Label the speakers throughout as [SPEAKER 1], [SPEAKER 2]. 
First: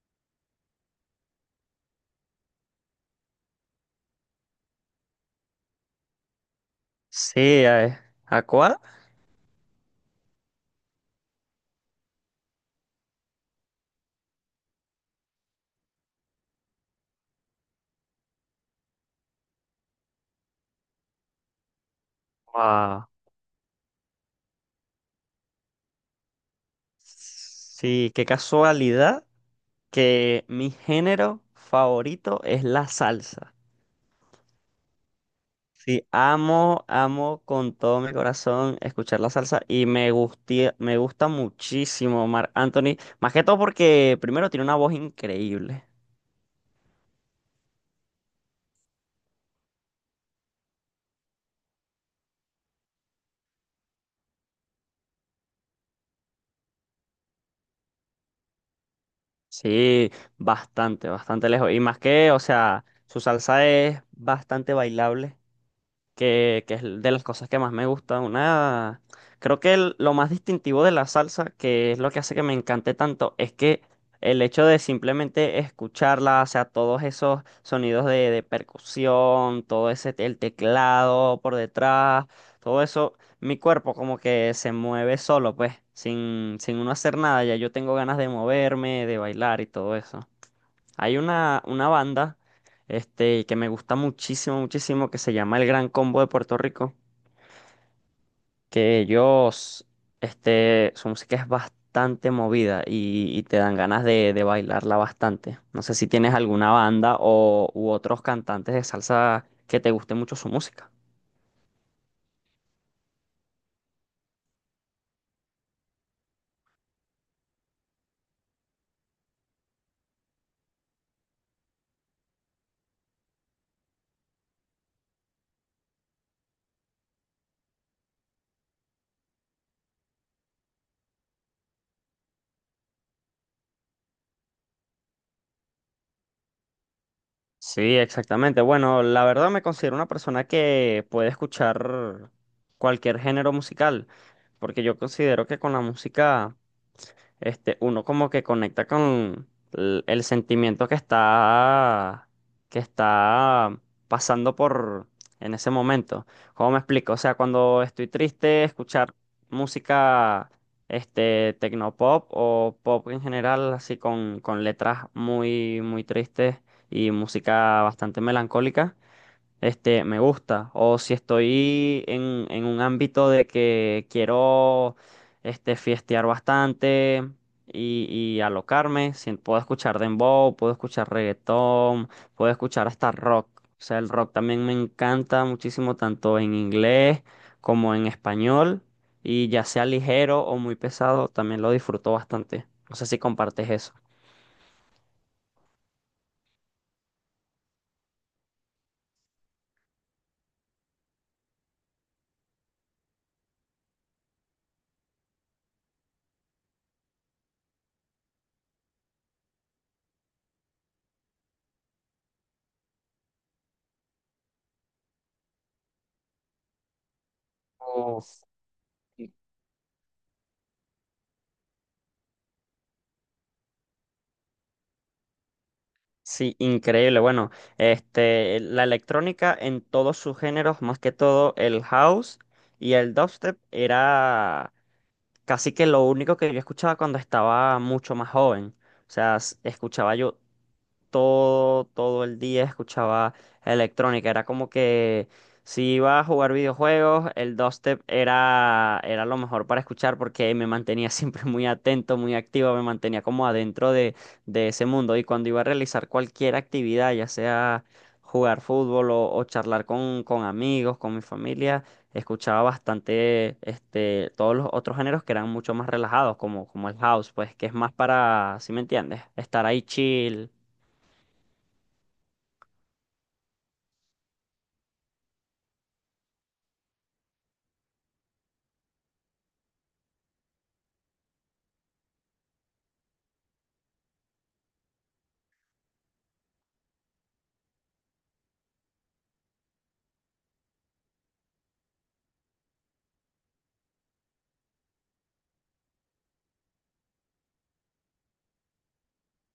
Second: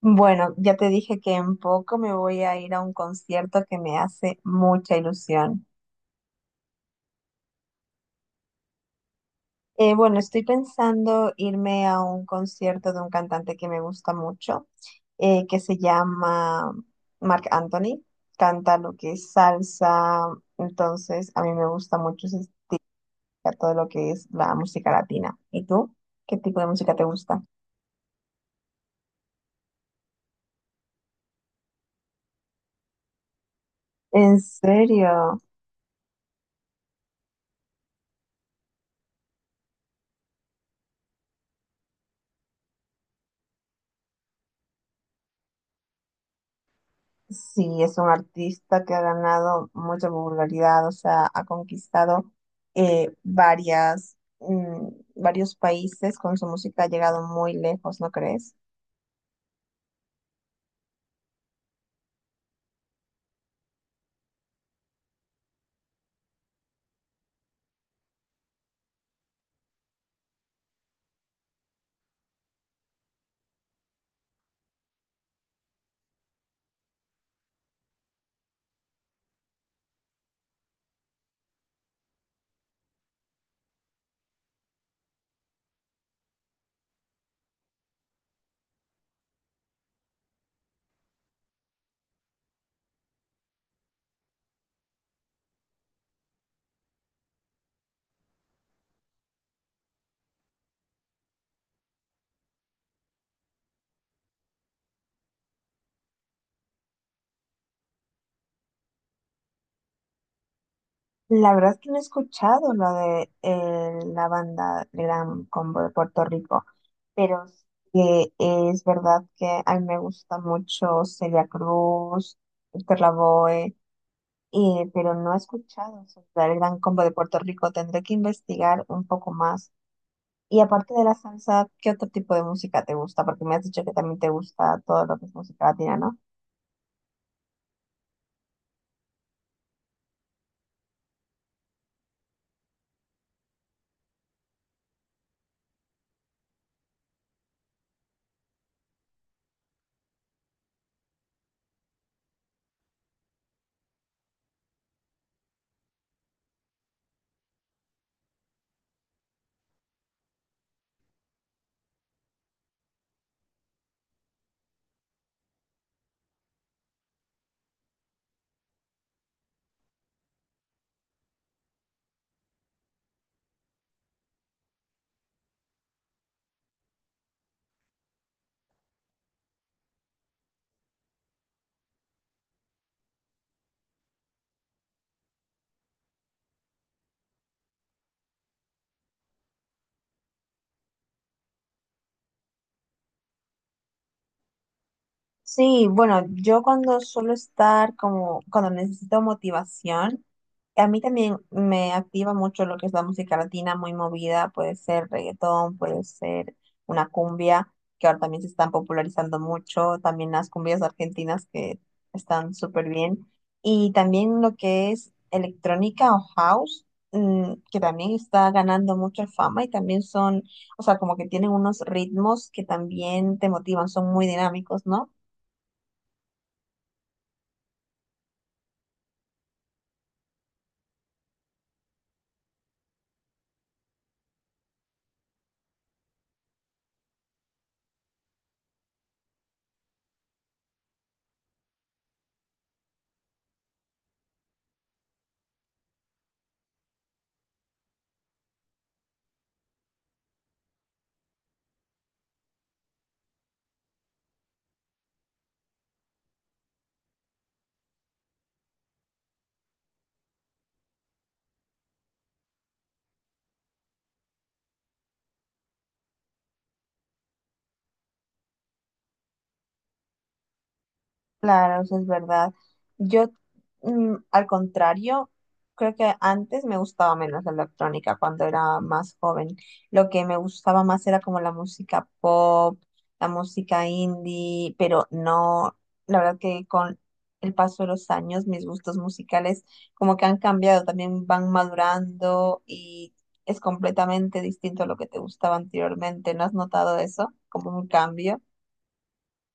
[SPEAKER 1] Bueno, ya te dije que en poco me voy a ir a un concierto que me hace mucha ilusión.
[SPEAKER 2] Sí, ¿a cuál?
[SPEAKER 1] Bueno, estoy pensando irme a un concierto de un cantante que me gusta mucho, que se llama Marc Anthony. Canta lo que es salsa, entonces a mí me gusta mucho
[SPEAKER 2] Ah,
[SPEAKER 1] todo lo que es la música latina. ¿Y tú? ¿Qué tipo de música te gusta?
[SPEAKER 2] sí, qué casualidad que mi género favorito es la salsa.
[SPEAKER 1] ¿En serio?
[SPEAKER 2] Sí, amo, amo con todo mi corazón escuchar la salsa y me gusta muchísimo Marc Anthony, más que todo porque primero tiene una voz increíble.
[SPEAKER 1] Sí, es un artista que ha ganado mucha popularidad, o sea, ha conquistado eh, varias, mm, varios países con su música, ha llegado muy lejos, ¿no crees?
[SPEAKER 2] Sí, bastante, bastante lejos. Y más que, o sea, su salsa es bastante bailable. Que es de las cosas que más me gusta. Una, creo que lo más distintivo de la salsa, que es lo que hace que me encante tanto, es que el hecho de simplemente escucharla, o sea, todos esos sonidos de, percusión, todo ese, el teclado por detrás, todo eso, mi cuerpo como que se mueve solo, pues, sin uno hacer nada, ya yo tengo ganas de moverme, de bailar y todo eso. Hay una, banda que me gusta muchísimo, muchísimo, que se llama El Gran Combo de Puerto Rico, que ellos, su música es bastante movida y te dan ganas de, bailarla bastante. No sé si tienes alguna banda u otros cantantes de salsa que te guste mucho su música.
[SPEAKER 1] La verdad es que no he escuchado la de la banda Gran Combo de Puerto Rico, pero sí que es verdad que a mí me gusta mucho Celia Cruz, Héctor Lavoe, pero no he escuchado sobre el Gran Combo de Puerto Rico. Tendré que investigar un poco más. Y aparte de la salsa, ¿qué otro tipo de música te gusta? Porque me has dicho que también te gusta todo lo que es música latina, ¿no?
[SPEAKER 2] Sí, exactamente. Bueno, la verdad me considero una persona que puede escuchar cualquier género musical, porque yo considero que con la música... uno como que conecta con el, sentimiento que está pasando por en ese momento. ¿Cómo me explico? O sea, cuando estoy triste, escuchar música, tecnopop o pop en general, así con, letras muy, muy tristes y música bastante melancólica me gusta. O si estoy en un ámbito de que quiero, fiestear bastante y, y alocarme, puedo escuchar dembow, puedo escuchar reggaetón, puedo escuchar hasta rock. O sea, el rock también me encanta muchísimo, tanto en inglés como en español. Y ya sea ligero o muy pesado, también lo disfruto bastante. No sé si compartes eso.
[SPEAKER 1] Sí, bueno, yo cuando suelo estar como, cuando necesito motivación, a mí también me activa mucho lo que es la música latina muy movida, puede ser reggaetón, puede ser una cumbia, que ahora también se están popularizando mucho, también las cumbias argentinas que están súper bien, y también lo que es electrónica o house, que también
[SPEAKER 2] Uf.
[SPEAKER 1] está ganando mucha fama y también son, o sea, como que tienen unos ritmos que también te motivan, son muy dinámicos, ¿no?
[SPEAKER 2] Sí, increíble. Bueno, la electrónica en todos sus géneros, más que todo el house y el dubstep, era casi que lo único que yo escuchaba cuando estaba mucho más joven. O sea, escuchaba yo todo, todo el día escuchaba electrónica. Era como que si iba a jugar videojuegos, el dubstep era, lo mejor para escuchar porque me mantenía siempre muy atento, muy activo, me mantenía como adentro de, ese mundo. Y cuando iba a realizar cualquier actividad, ya sea jugar fútbol o, charlar con amigos, con mi familia, escuchaba bastante todos los otros géneros que eran mucho más relajados, como el house, pues que es más para, ¿si me entiendes? Estar ahí chill.
[SPEAKER 1] Claro, eso es verdad. Yo, al contrario, creo que antes me gustaba menos la electrónica cuando era más joven. Lo que me gustaba más era como la música pop, la música indie, pero no, la verdad que con el paso de los años mis gustos musicales como que han cambiado, también van madurando y es completamente distinto a lo que te gustaba anteriormente. ¿No has notado eso? Como un cambio.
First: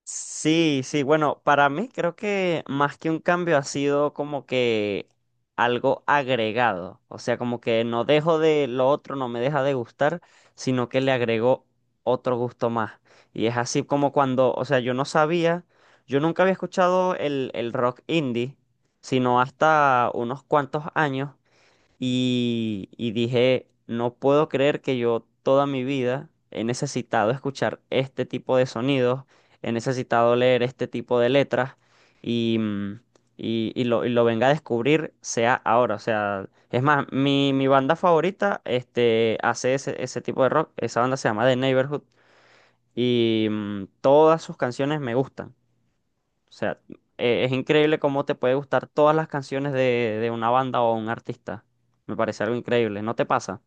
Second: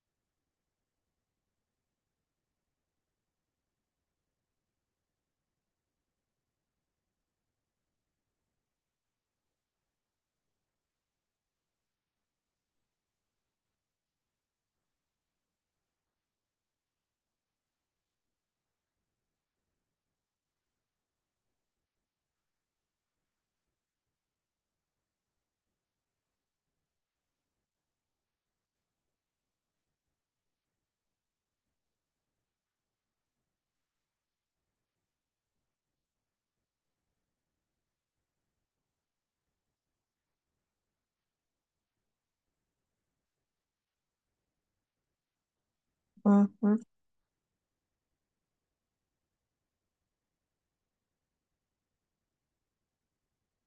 [SPEAKER 2] Sí, sí, bueno, para mí creo que más que un cambio ha sido como que algo agregado, o sea, como que no dejo de lo otro, no me deja de gustar, sino que le agregó otro gusto más. Y es así como cuando, o sea, yo no sabía, yo nunca había escuchado el, rock indie, sino hasta unos cuantos años. Y dije, no puedo creer que yo toda mi vida he necesitado escuchar este tipo de sonidos, he necesitado leer este tipo de letras y, mm, y lo venga a descubrir sea ahora. O sea, es más, mi, banda favorita hace ese tipo de rock, esa banda se llama The Neighborhood y todas sus canciones me gustan. O
[SPEAKER 1] Ujú.
[SPEAKER 2] sea, es increíble cómo te puede gustar todas las canciones de una banda o un artista. Me parece algo increíble, ¿no te pasa?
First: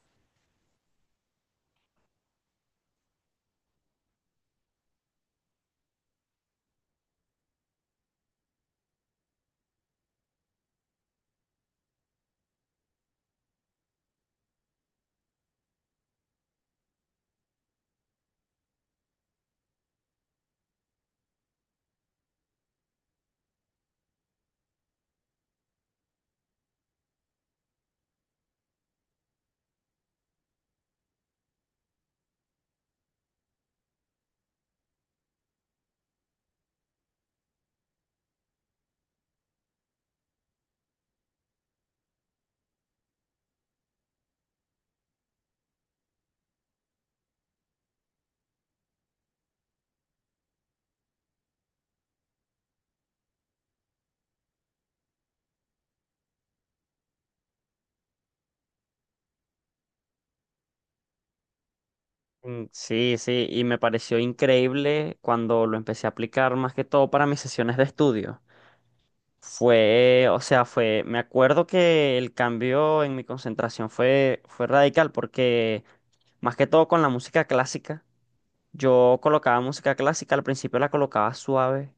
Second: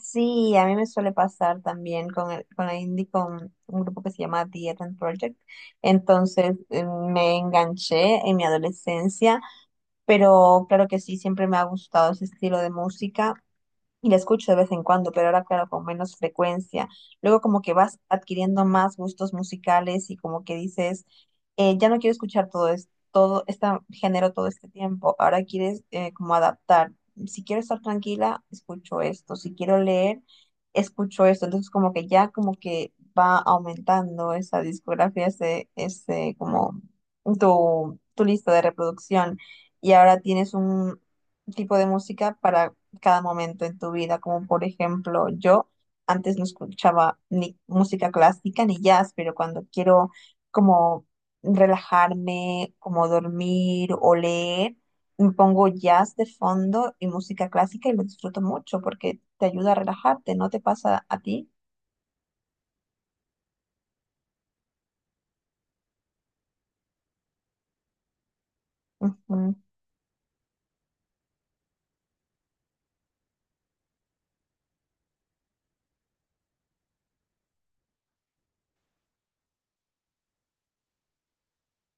[SPEAKER 1] Sí, a mí me suele pasar también con la indie, con un grupo que se llama The Eden Project. Entonces me enganché en mi adolescencia, pero claro que sí, siempre me ha gustado ese estilo de música. Y la escucho de vez en cuando, pero ahora, claro, con menos frecuencia. Luego como que vas adquiriendo más gustos musicales y como que dices, ya no quiero escuchar todo esto, todo este género todo este tiempo. Ahora quieres como adaptar. Si quiero estar tranquila, escucho esto. Si quiero leer, escucho esto. Entonces como que ya como que va aumentando esa discografía, ese como tu lista de reproducción. Y ahora tienes un tipo de música para cada momento en tu vida, como por ejemplo yo antes no escuchaba ni música clásica ni jazz, pero cuando quiero como relajarme, como dormir o leer, me pongo jazz de fondo y música clásica y lo disfruto mucho porque te ayuda a relajarte, ¿no te pasa a ti?
[SPEAKER 2] Mm, sí, sí, y me pareció increíble cuando lo empecé a aplicar más que todo para mis sesiones de estudio.
[SPEAKER 1] Ujú.
[SPEAKER 2] O sea, fue, me acuerdo que el cambio en mi concentración fue radical porque más que todo con la música clásica, yo colocaba música clásica, al principio la colocaba suave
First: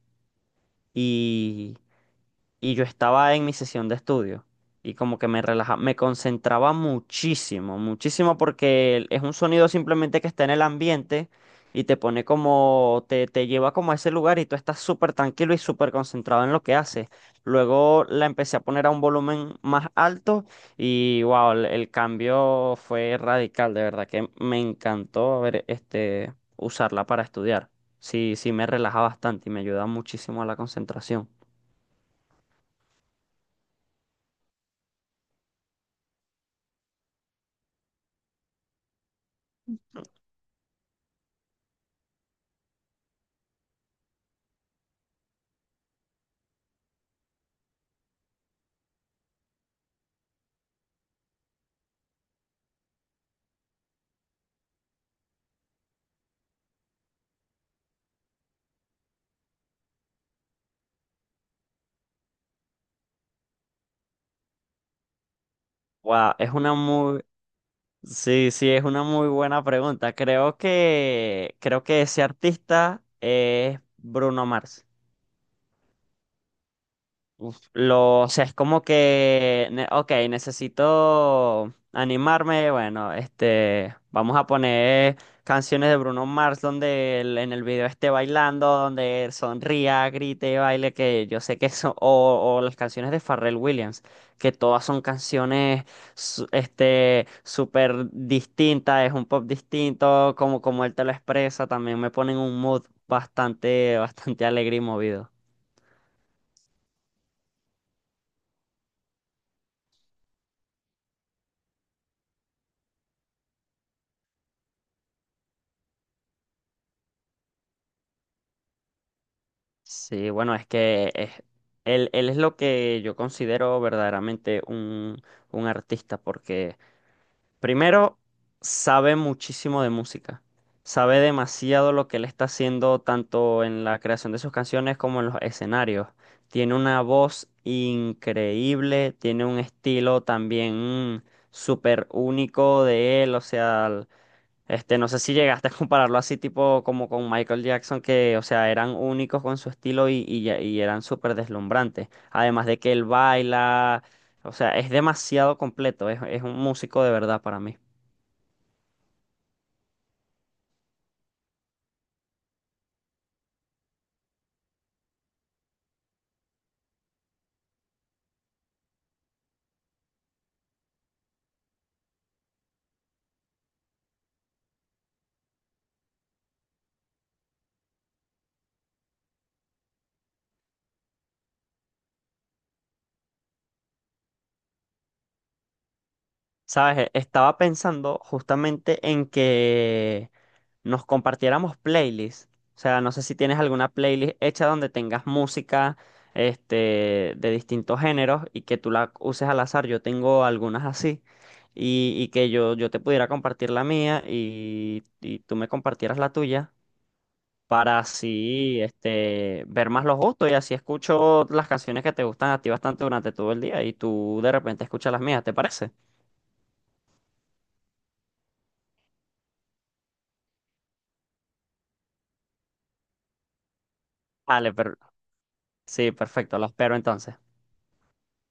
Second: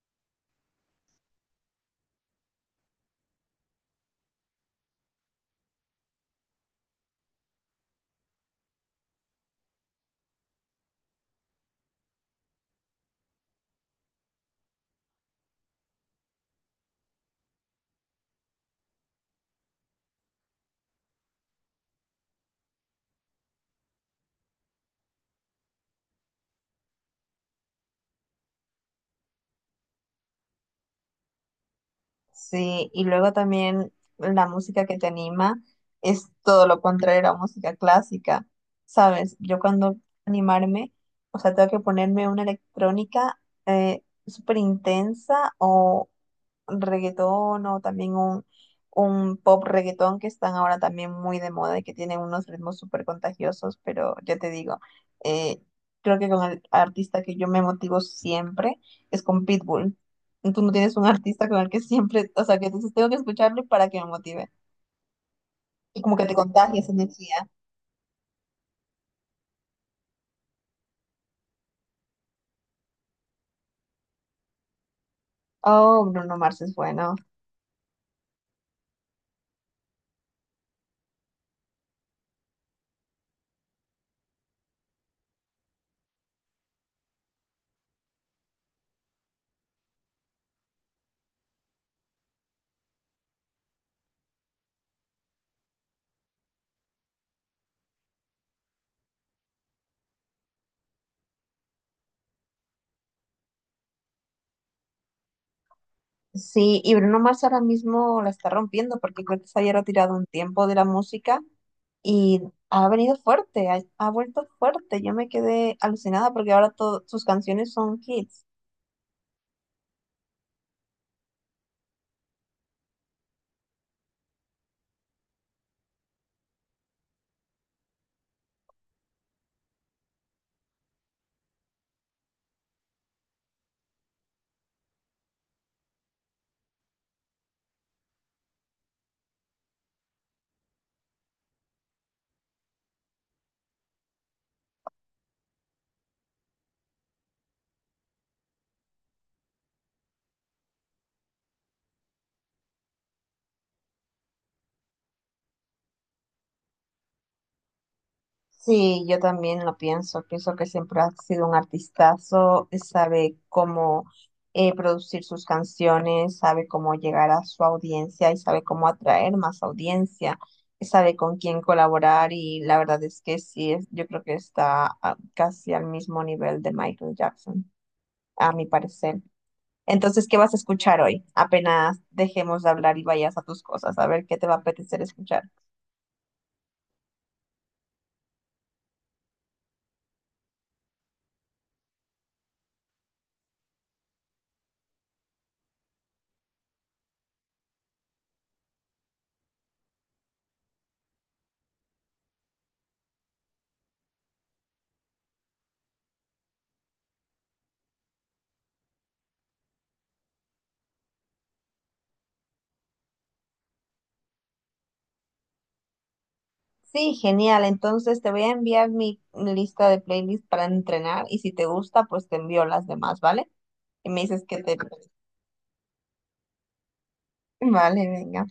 [SPEAKER 2] y yo estaba en mi sesión de estudio y como que me relaja, me concentraba muchísimo, muchísimo porque es un sonido simplemente que está en el ambiente y te pone como, te, lleva como a ese lugar y tú estás súper tranquilo y súper concentrado en lo que haces. Luego la empecé a poner a un volumen más alto y wow, el cambio fue radical, de verdad que me encantó ver usarla para estudiar. Sí, sí me relaja bastante y me ayuda muchísimo a la concentración.
[SPEAKER 1] Sí, y luego también la música que te anima es todo lo contrario a la música clásica, ¿sabes? Yo cuando animarme, o sea, tengo que ponerme una electrónica eh, súper intensa reggaetón o también un pop reggaetón que están ahora también muy de moda y que tienen unos ritmos súper contagiosos, pero ya te digo, eh, creo que con el artista que yo me motivo siempre es con Pitbull. Tú no tienes un artista con el que siempre, o sea, que dices, tengo que escucharlo para que me motive. Y como que te
[SPEAKER 2] Wow,
[SPEAKER 1] contagias energía.
[SPEAKER 2] sí, sí, es una muy buena pregunta. Creo que ese artista es Bruno Mars.
[SPEAKER 1] Oh, Bruno Mars es bueno.
[SPEAKER 2] Uf, o sea, es como que, ok, necesito animarme, bueno, vamos a poner canciones de Bruno Mars donde él en el video esté bailando, donde él sonría, grite, baile, que yo sé que son, o, las canciones de Pharrell Williams, que todas son canciones, súper distintas, es un pop distinto, como él te lo expresa, también me ponen un mood bastante, bastante alegre y movido.
[SPEAKER 1] Sí, y Bruno Mars ahora mismo la está rompiendo porque creo que se había retirado un tiempo de la música y ha venido fuerte, ha vuelto fuerte. Yo me quedé alucinada porque ahora todas sus canciones son hits.
[SPEAKER 2] Sí, bueno, él, es lo que yo considero verdaderamente un artista, porque primero sabe muchísimo de música, sabe demasiado lo que él está haciendo tanto en la creación de sus canciones como en los escenarios. Tiene una voz increíble, tiene un estilo también súper único de él, o sea... No sé si llegaste a compararlo así, tipo como con Michael Jackson, que, o sea, eran únicos con su estilo y eran súper deslumbrantes. Además de que él baila, o sea, es demasiado completo, es, un músico de verdad para mí.
[SPEAKER 1] Sí, yo también lo pienso. Pienso que siempre ha sido un artistazo, sabe cómo producir sus canciones, sabe cómo llegar a su audiencia y sabe cómo atraer más audiencia, sabe con quién colaborar y la verdad es que sí, es, yo creo que está casi al mismo nivel de Michael Jackson, a mi parecer. Entonces, ¿qué vas a escuchar hoy? Apenas dejemos de hablar y vayas a tus cosas, a ver qué te va a apetecer escuchar.
[SPEAKER 2] ¿Sabes? Estaba pensando justamente en que nos compartiéramos playlists. O sea, no sé si tienes alguna playlist hecha donde tengas música, de distintos géneros y que tú la uses al azar. Yo tengo algunas así. Y que yo te pudiera compartir la mía y tú me compartieras la tuya para así, ver más los gustos y así escucho las canciones que te gustan a ti bastante durante todo el día y tú de repente escuchas las mías, ¿te parece?
[SPEAKER 1] Sí, genial. Entonces te voy a enviar mi lista de playlists para entrenar y si te gusta, pues te envío las demás, ¿vale? Y me dices que
[SPEAKER 2] Vale,
[SPEAKER 1] te...
[SPEAKER 2] pero sí, perfecto, lo espero entonces.
[SPEAKER 1] Vale, venga.